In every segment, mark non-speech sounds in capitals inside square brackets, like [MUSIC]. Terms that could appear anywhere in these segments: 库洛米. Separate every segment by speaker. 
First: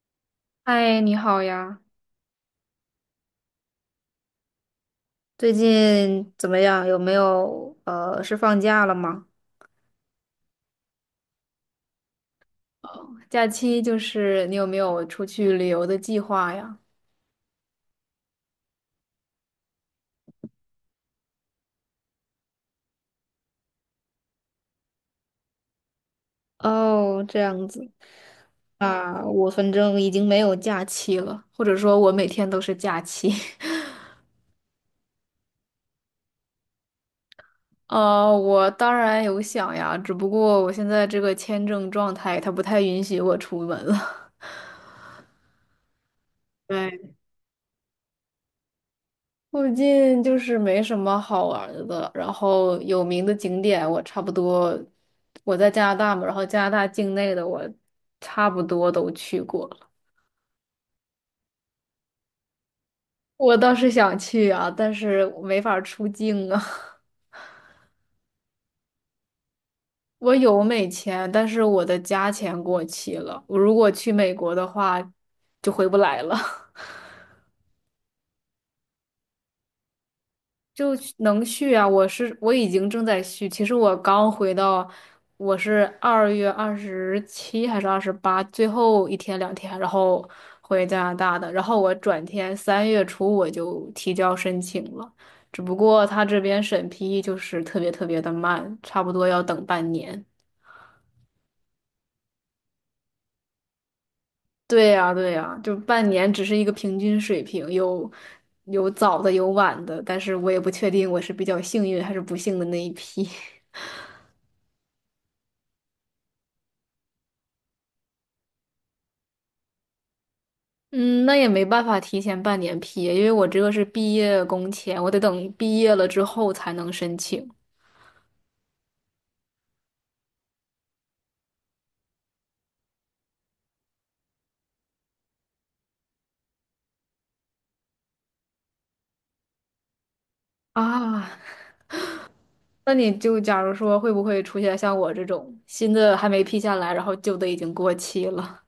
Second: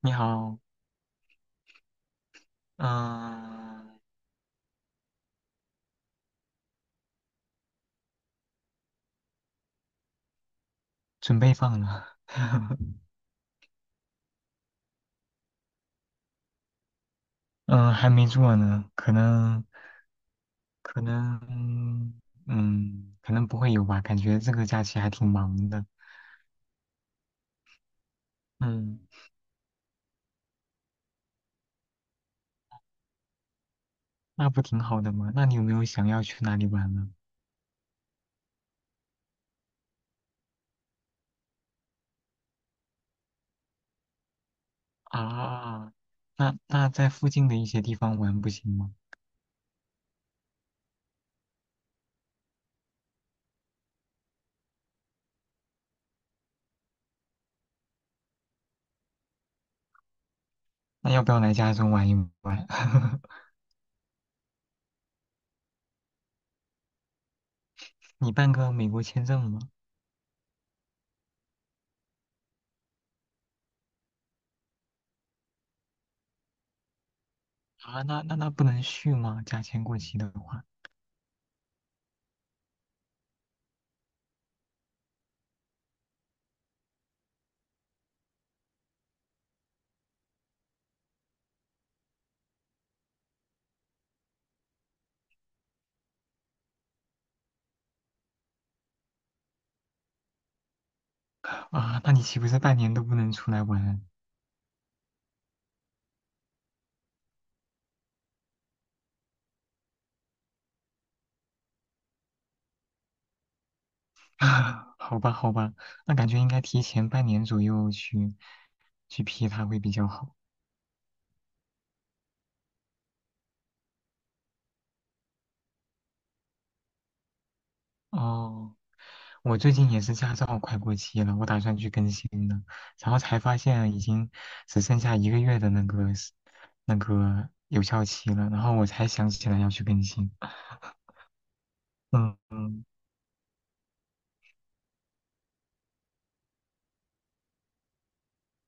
Speaker 1: 你好。
Speaker 2: 嗨，你好呀，
Speaker 1: 嗯。
Speaker 2: 最近怎么样？有没有是放假了吗？
Speaker 1: 准备放了，[LAUGHS]
Speaker 2: 假期就是你有没有出去旅游的计划呀？
Speaker 1: 嗯、还没做呢，可能，可能不会有吧，感觉这个假期还挺忙的。
Speaker 2: 哦，这样子
Speaker 1: 嗯，
Speaker 2: 啊，我反正已经没有假期了。或者说我每天都是假期？
Speaker 1: 那不挺好的吗？那你有没有想要去哪里玩呢？
Speaker 2: [LAUGHS] 哦，我当然有想呀，只不过我现在这个签证状态它不太允许我出门了。
Speaker 1: 啊，那
Speaker 2: [LAUGHS]
Speaker 1: 那在
Speaker 2: 对。
Speaker 1: 附近的一些地方玩不行吗？
Speaker 2: 附近就是没什么好玩儿的，然后有名的景点我差不多，我在加拿大嘛，然后加拿大境内的我差不多都去过了。
Speaker 1: 那要不要来加州玩一玩？[LAUGHS]
Speaker 2: 我倒是想去啊，但是我没法儿出境啊。
Speaker 1: 你办个美国签证吗？
Speaker 2: [LAUGHS] 我有美签，但是我的加签过期了，我如果去美国的话，就回不来了。[LAUGHS]
Speaker 1: 啊，那不能续吗？假签过期的话，
Speaker 2: 就能续啊！我已经正在续，其实我刚回到，我是2月27还是28最后一天两天，然后回加拿大的，然后我转天3月初我就提交申请了，只不过他这边审批就是特别的慢，差不多要等半年。
Speaker 1: 啊，那你岂不是半年都不能出来玩？
Speaker 2: 对呀，对呀，就半年只是一个平均水平，有早的有晚的，但是我也不确定我是比较幸运还是不幸的那一批。
Speaker 1: [LAUGHS] 啊，好吧，好吧，那感觉应该提前半年左右去批它会比较好。
Speaker 2: 嗯，那也没办法提前半年批，因为我这个是毕业工签，我得等毕业了之后才能申请
Speaker 1: 哦，我最近也是驾照快过期了，我打算去更新的，然后才发现已经只剩下一个月的那个有效期了，然后我才想起来要去更新。
Speaker 2: 啊。
Speaker 1: 嗯，嗯
Speaker 2: 那你就假如说会不会出现像我这种新的还没批下来，然后旧的已经过期了？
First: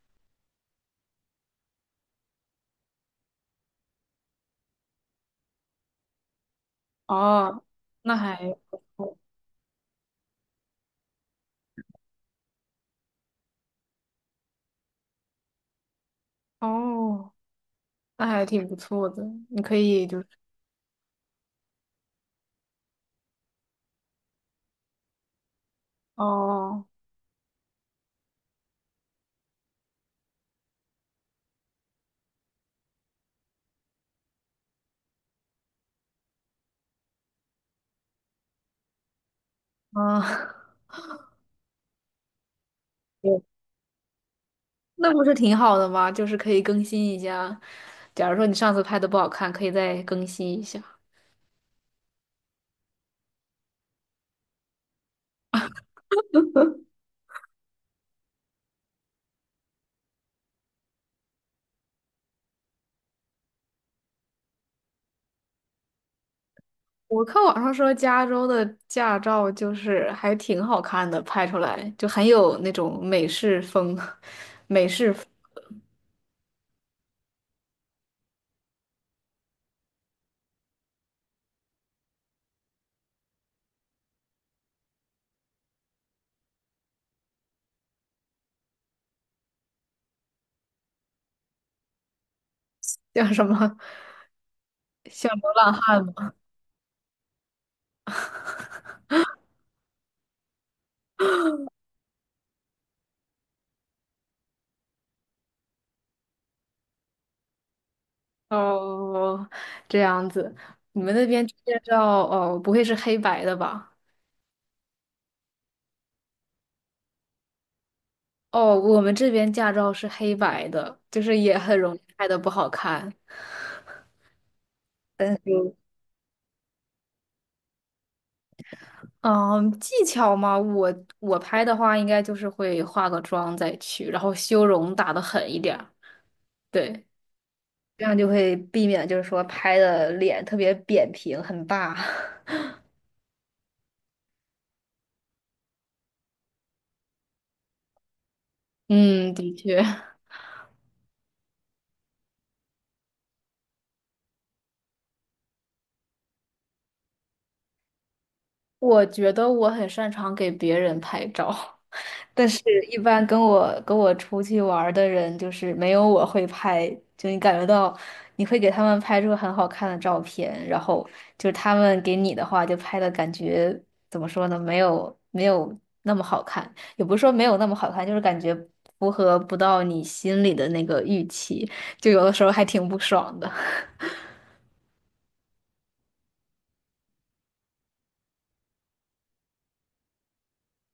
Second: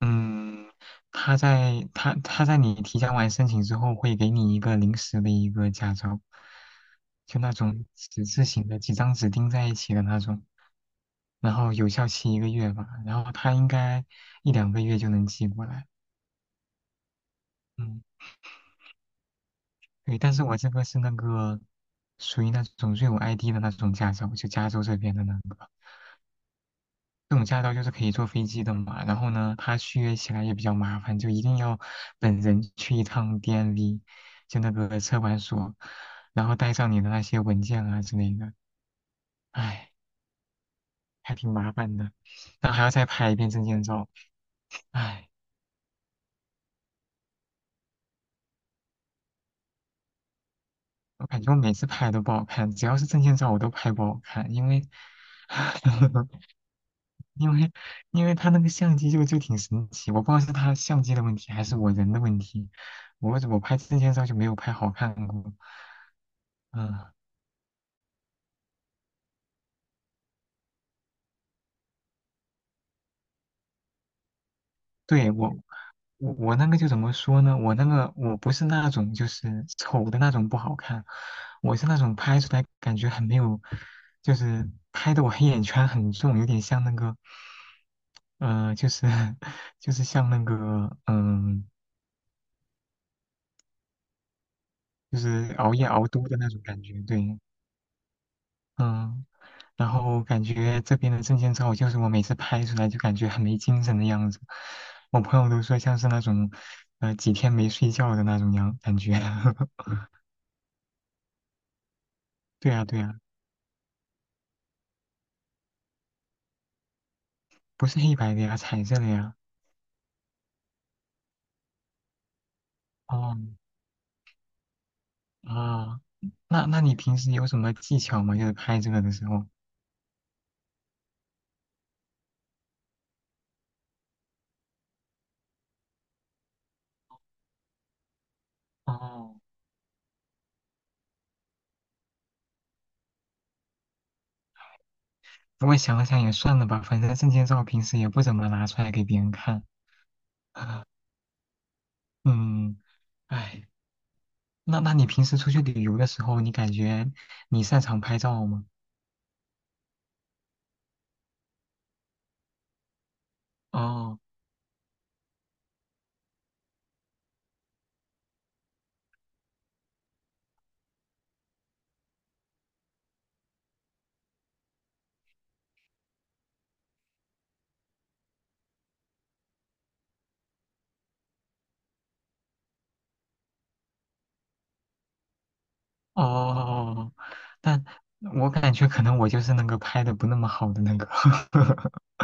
Speaker 1: 嗯，他在你提交完申请之后，会给你一个临时的一个驾照，就那
Speaker 2: 哦，
Speaker 1: 种
Speaker 2: 那
Speaker 1: 纸质
Speaker 2: 还
Speaker 1: 型的，几张纸钉在一起的那种，然后有效期一个月吧，然后他应该一两个月就能寄过来。
Speaker 2: 哦，
Speaker 1: 嗯，
Speaker 2: 那还挺不错的，你可以
Speaker 1: 对，
Speaker 2: 就是
Speaker 1: 但是我这个是那个属于那种瑞武 ID 的那种驾照，就加州这边的那个。
Speaker 2: 哦
Speaker 1: 这种驾照就是可以坐飞机的嘛，然后呢，它续约起来也比较麻烦，就一定要本人去一趟 DMV，就那个车管所，然后带上你的那些文件啊之类的，唉，
Speaker 2: 啊，
Speaker 1: 还挺麻烦的，然后还要再
Speaker 2: [LAUGHS]
Speaker 1: 拍一
Speaker 2: 对，
Speaker 1: 遍证件照，
Speaker 2: 那不
Speaker 1: 唉，
Speaker 2: 是挺好的吗？就是可以更新一下。假如说你上次拍的不好看，可以再更新一下。
Speaker 1: 我感觉我每次拍都不好看，只要是证件照我都拍不好看，因为 [LAUGHS] 因为因为他那个相机就挺神奇，我不知道是他相机的问题还是我人的问题，我拍证件照就没有拍好看过。嗯，
Speaker 2: 我看网上说加州的驾照就是还挺好看的，拍出来就很有那种美式风，[LAUGHS] 美式风
Speaker 1: 对，我那个就怎么说呢？我那个我不是那种就是丑的那种不好看，我是那种拍出来感觉很没有，就是拍的我黑眼圈很重，有点像那个，就是 [LAUGHS] 就是像那个
Speaker 2: 叫什么？
Speaker 1: 就
Speaker 2: 像流
Speaker 1: 是
Speaker 2: 浪
Speaker 1: 熬夜
Speaker 2: 汉
Speaker 1: 熬多
Speaker 2: 吗？
Speaker 1: 的那种感觉，对。嗯，然后感觉这边的证件照，就是我每次拍出来就感觉很没精神的样子，我朋友都说像是那种，几天没睡觉的那种样感觉。[LAUGHS]
Speaker 2: 哦，这样子，你们那
Speaker 1: 对
Speaker 2: 边驾
Speaker 1: 呀，对呀，
Speaker 2: 照哦，不会是黑白的吧？
Speaker 1: 不是黑白的呀，彩色的呀。
Speaker 2: 哦，我们这边驾照是黑白的，就是也很容易
Speaker 1: 哦，
Speaker 2: 拍的不好看。
Speaker 1: 啊，
Speaker 2: 但
Speaker 1: 那你
Speaker 2: 是，
Speaker 1: 平时有什么技巧吗？就是拍这个的时候。
Speaker 2: 嗯，技巧嘛，我拍的话，应该就是会化个妆再去，然后修容打的狠一点儿。对，这
Speaker 1: 哦，
Speaker 2: 样就会避免就是说拍的脸特别扁平，很大。[LAUGHS]
Speaker 1: 不过想了想也算了吧，反正证件照平时也不怎么拿出来给别人看。
Speaker 2: 嗯，的
Speaker 1: [LAUGHS]
Speaker 2: 确，[LAUGHS]
Speaker 1: 嗯，唉。那你平时出去旅游的时候，你感觉你擅长拍照吗？
Speaker 2: 我觉得我很擅长给别人拍照。但是，
Speaker 1: 哦
Speaker 2: 一般跟我出去玩儿的人，就是没有我会拍，就你感觉到你会给他们拍出很好看的照片，然后就是他们给你的话，就拍的感觉怎么说呢？没有那么好看，也不是说没有那么好看，就是感觉符合不到你心里的那个预期，就有的时候还挺不爽的。[LAUGHS]
Speaker 1: 哦，哦，但我感觉可能我就是那个拍的不那么好的那个，[LAUGHS]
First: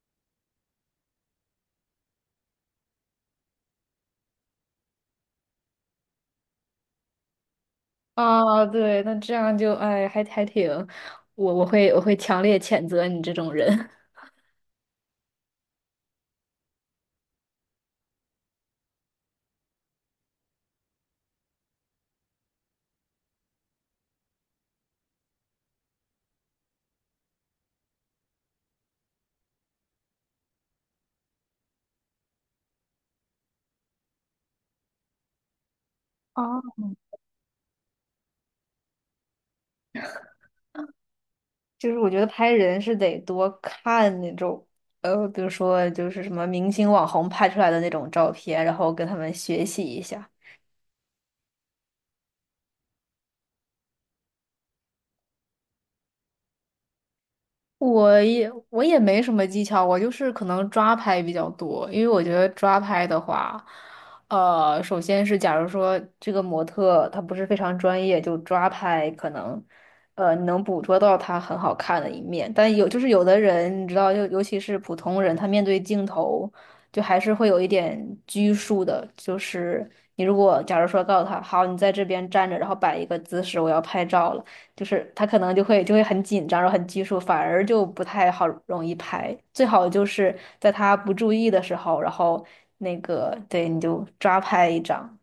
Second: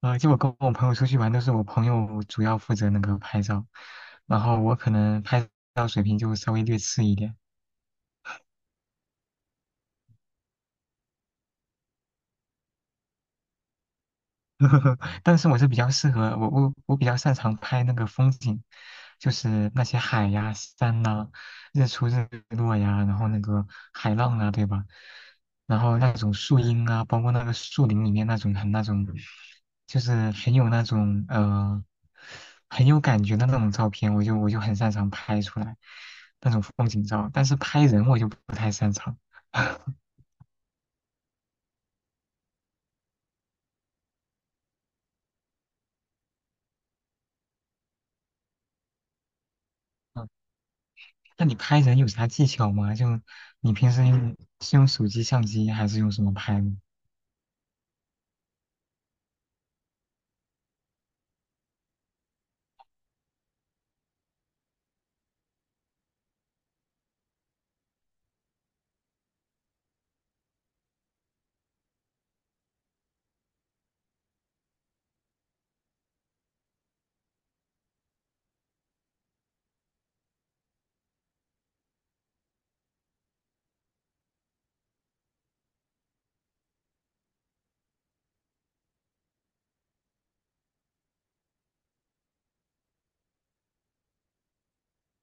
Speaker 1: 就我跟我朋友出去玩，都是我朋友主要负责那个拍照，然后我可能拍照水平就稍微略次一点。
Speaker 2: 啊，对，那这样就哎，还还挺，我我会我会强烈谴责你这种人。
Speaker 1: [LAUGHS] 但是我是比较适合我比较擅长拍那个风景，就是那些海呀、山呐、日出日落呀，然后那个海浪啊，对吧？然后那种树荫啊，包括那个树林里面那种很那种，就是很有那种很有感觉的那种照片，我就很擅长拍出来
Speaker 2: [LAUGHS]
Speaker 1: 那
Speaker 2: 啊。
Speaker 1: 种风景照，但是拍人我就不太擅长。
Speaker 2: 就是我觉得拍人是得多看那种，比如说就是什么明星网红拍出来的那种照片，然后跟他们学习一下。
Speaker 1: 那你拍人有啥技巧吗？就你平时用是用手机相机还是用什么拍呢？
Speaker 2: 我也没什么技巧，我就是可能抓拍比较多，因为我觉得抓拍的话，首先是假如说这个模特她不是非常专业，就抓拍可能，你能捕捉到他很好看的一面，但有就是有的人你知道，就尤其是普通人，他面对镜头就还是会有一点拘束的，就是你如果假如说告诉他，好，你在这边站着，然后摆一个姿势，我要拍照了。就是他可能就会很紧张，然后很拘束，反而就不太好容易拍。最好就是在他不注意的时候，然后那个对你就抓拍一张，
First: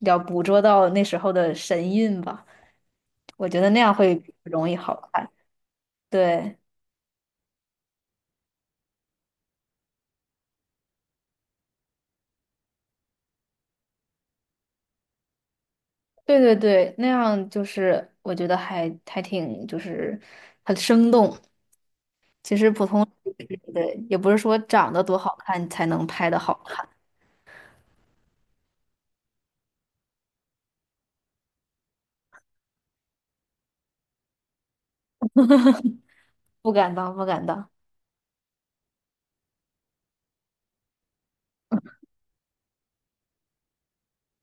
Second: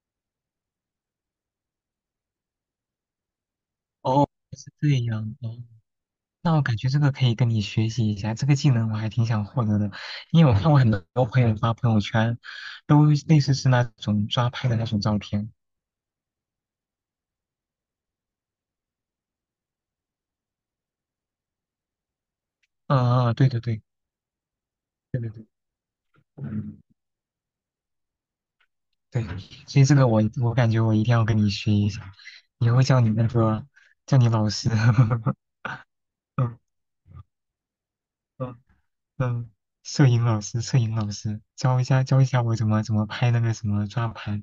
Speaker 2: 要捕捉到那时候的神韵吧。我觉得那样会
Speaker 1: 哦，
Speaker 2: 容
Speaker 1: 是
Speaker 2: 易
Speaker 1: 这
Speaker 2: 好看。
Speaker 1: 样哦。那
Speaker 2: 对，
Speaker 1: 我感觉这个可以跟你学习一下，这个技能我还挺想获得的，因为我看过很多朋友发朋友圈，都类似是那种抓拍的那种照片。
Speaker 2: 对对对，那样就是我觉得还还挺就是很生动。其实普
Speaker 1: 嗯
Speaker 2: 通
Speaker 1: 嗯，对对对
Speaker 2: 对，也不是说长得多
Speaker 1: 对对
Speaker 2: 好
Speaker 1: 对，
Speaker 2: 看才能拍的好
Speaker 1: 嗯，
Speaker 2: 看，
Speaker 1: 对，所以这个我感觉我一定要跟你学一下，以后叫你老师。[LAUGHS] 嗯
Speaker 2: 不敢当，不敢当。
Speaker 1: 嗯嗯，摄影老师，摄影老师教一下教一下我怎么拍那个什么抓拍，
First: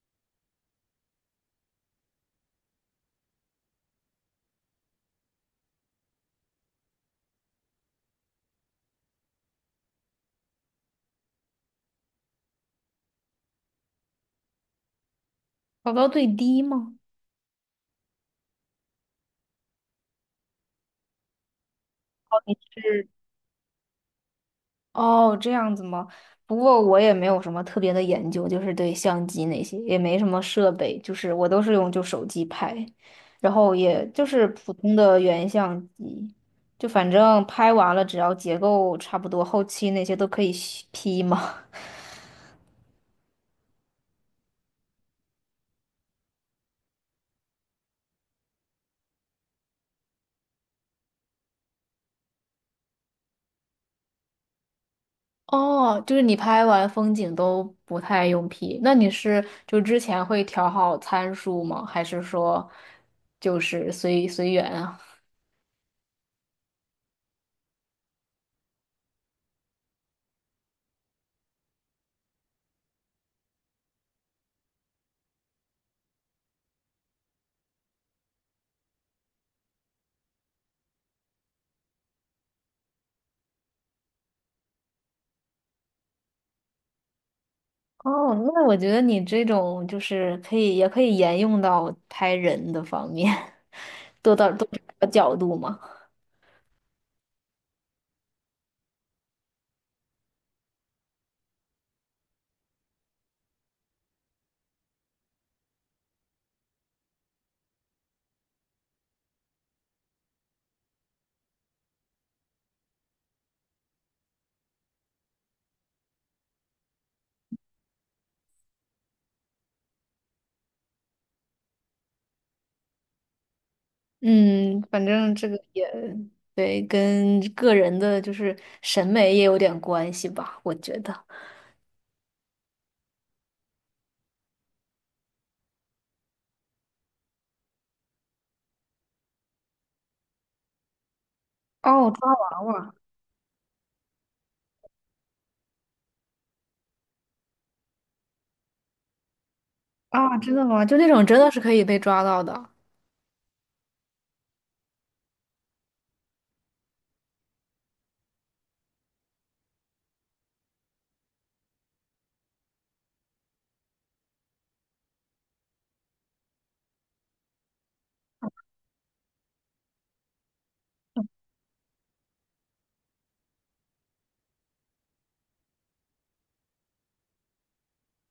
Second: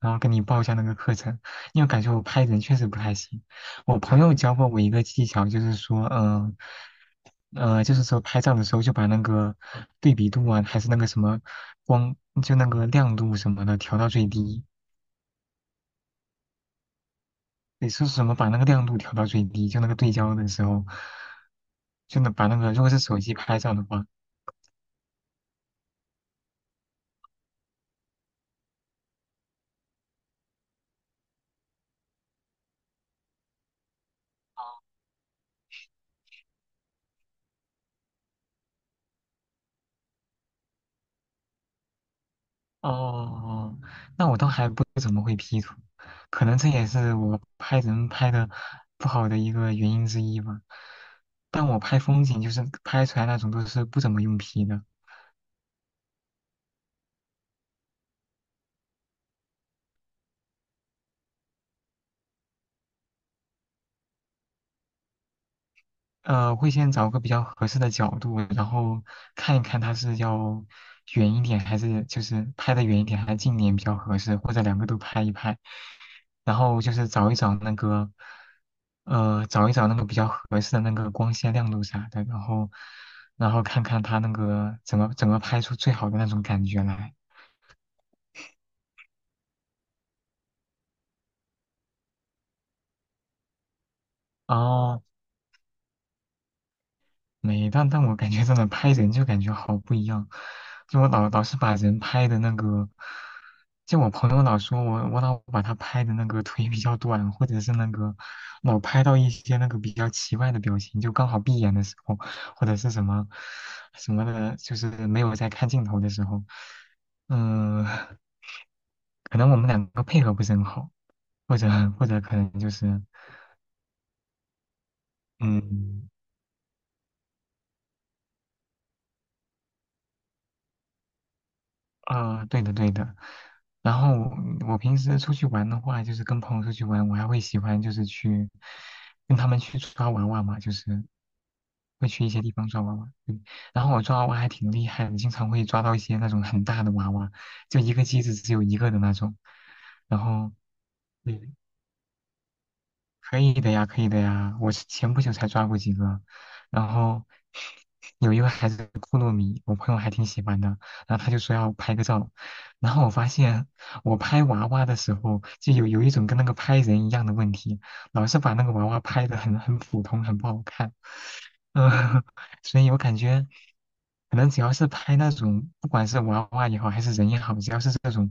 Speaker 1: 然后跟你报一下那个课程，因为感觉我拍人确实不太行。我朋友教过我一个技巧，就是说，就是说拍照的时候就把那个对比度啊，还是那个什么光，就那个亮度什么的调到最低。
Speaker 2: 调到最低吗？
Speaker 1: 你说什么把那个亮度调到最低？就那个对焦的时候，就能把那个，如果是
Speaker 2: 是
Speaker 1: 手机拍照的话，
Speaker 2: 哦，这样子吗？不过我也没有什么特别的研究，就是对相机那些也没什么设备，就是我都是用就手机拍，然后也就是普通的原相机，就反正拍完了只要结构差不多，后期那些都可以 P 嘛。
Speaker 1: 哦，那我倒还不怎么会 P 图，可能这也是我拍人拍的不好的一个原因之一吧。但我拍风景就是拍出来那种都是不怎么用 P 的。
Speaker 2: [LAUGHS] 哦，就是你拍完风景都不太用 P，那你是就之前会调好参数吗？还是说就是随随缘啊？
Speaker 1: 会先找个比较合适的角度，然后看一看它是要远一点，还是就是拍的远一点，还是近一点比较合适，或者两个都拍一拍。然后就是找一找那个，找一找那个比较合适的那个光线亮度啥的，然后，看看它那个怎么拍出最好的那种感觉来。
Speaker 2: 哦，那我觉得你这种就是可以，也可以沿用到拍人的方面，[LAUGHS] 多到多找
Speaker 1: 哦，
Speaker 2: 个角度嘛。
Speaker 1: 没，但我感觉真的拍人就感觉好不一样，就我老是把人拍的那个，就我朋友老说我老把他拍的那个腿比较短，或者是那个老拍到一些那个比较奇怪的表情，就刚好闭眼的时候，或者是什么什么的，就是没有在看镜头的时候，嗯、可能我们两个配合不是很好，或者可能就是
Speaker 2: 嗯，反正这个也
Speaker 1: 嗯。
Speaker 2: 对，跟个人的就是审美也有点关系吧，我觉得。
Speaker 1: 对的对的。然后我平时出去玩的话，就是跟朋友出去玩，我还会喜欢就是去跟他们去抓娃娃嘛，就是会
Speaker 2: 哦，
Speaker 1: 去一
Speaker 2: 抓
Speaker 1: 些地
Speaker 2: 娃
Speaker 1: 方抓
Speaker 2: 娃
Speaker 1: 娃娃。嗯然后我抓娃娃还挺厉害的，经常会抓到一些那种很大的娃娃，就一个机子只有一个的那种。然
Speaker 2: 啊，
Speaker 1: 后，
Speaker 2: 真的吗？就那种真的
Speaker 1: 对，
Speaker 2: 是可以被抓到的，
Speaker 1: 可以的呀，可以的呀。我是前不久才抓过几个，然后有一个还是库洛米，我朋友还挺喜欢的，然后他就说要拍个照，然后我发现我拍娃娃的时候就有一种跟那个拍人一样的问题，老是把那个娃娃拍的很普通，很不好看。嗯，[LAUGHS] 所以我感觉可能只要是拍那种，不管是娃娃也好，还是人也好，只要是这种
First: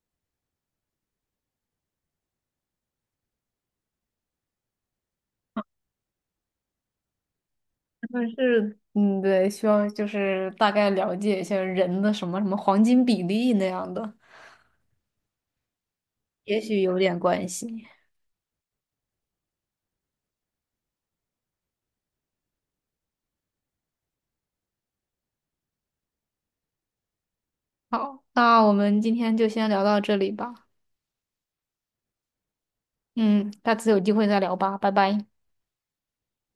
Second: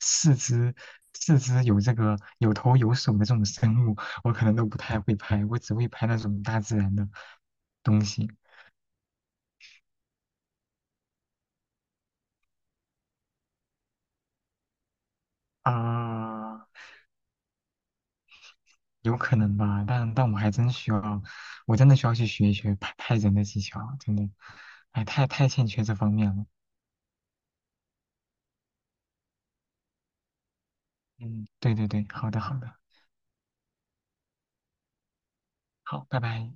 Speaker 1: 四肢四肢有这个有头有手的这种生物。我可能都不太会拍，我只会拍那种大自然的东
Speaker 2: 但
Speaker 1: 西
Speaker 2: 是嗯，对，需要就是大概了解一下人的什么什么黄金比例那样的，也
Speaker 1: 啊，
Speaker 2: 许有点关系。
Speaker 1: 有可能吧，但我还真需要，我真的需要去学一学拍人的技巧，真的，哎，太欠缺这方面了。
Speaker 2: 好，那我们今天就先聊到这里吧。
Speaker 1: 嗯，对对对，好的好的，
Speaker 2: 嗯，下次有机会再聊吧，拜拜。
Speaker 1: 好，拜拜。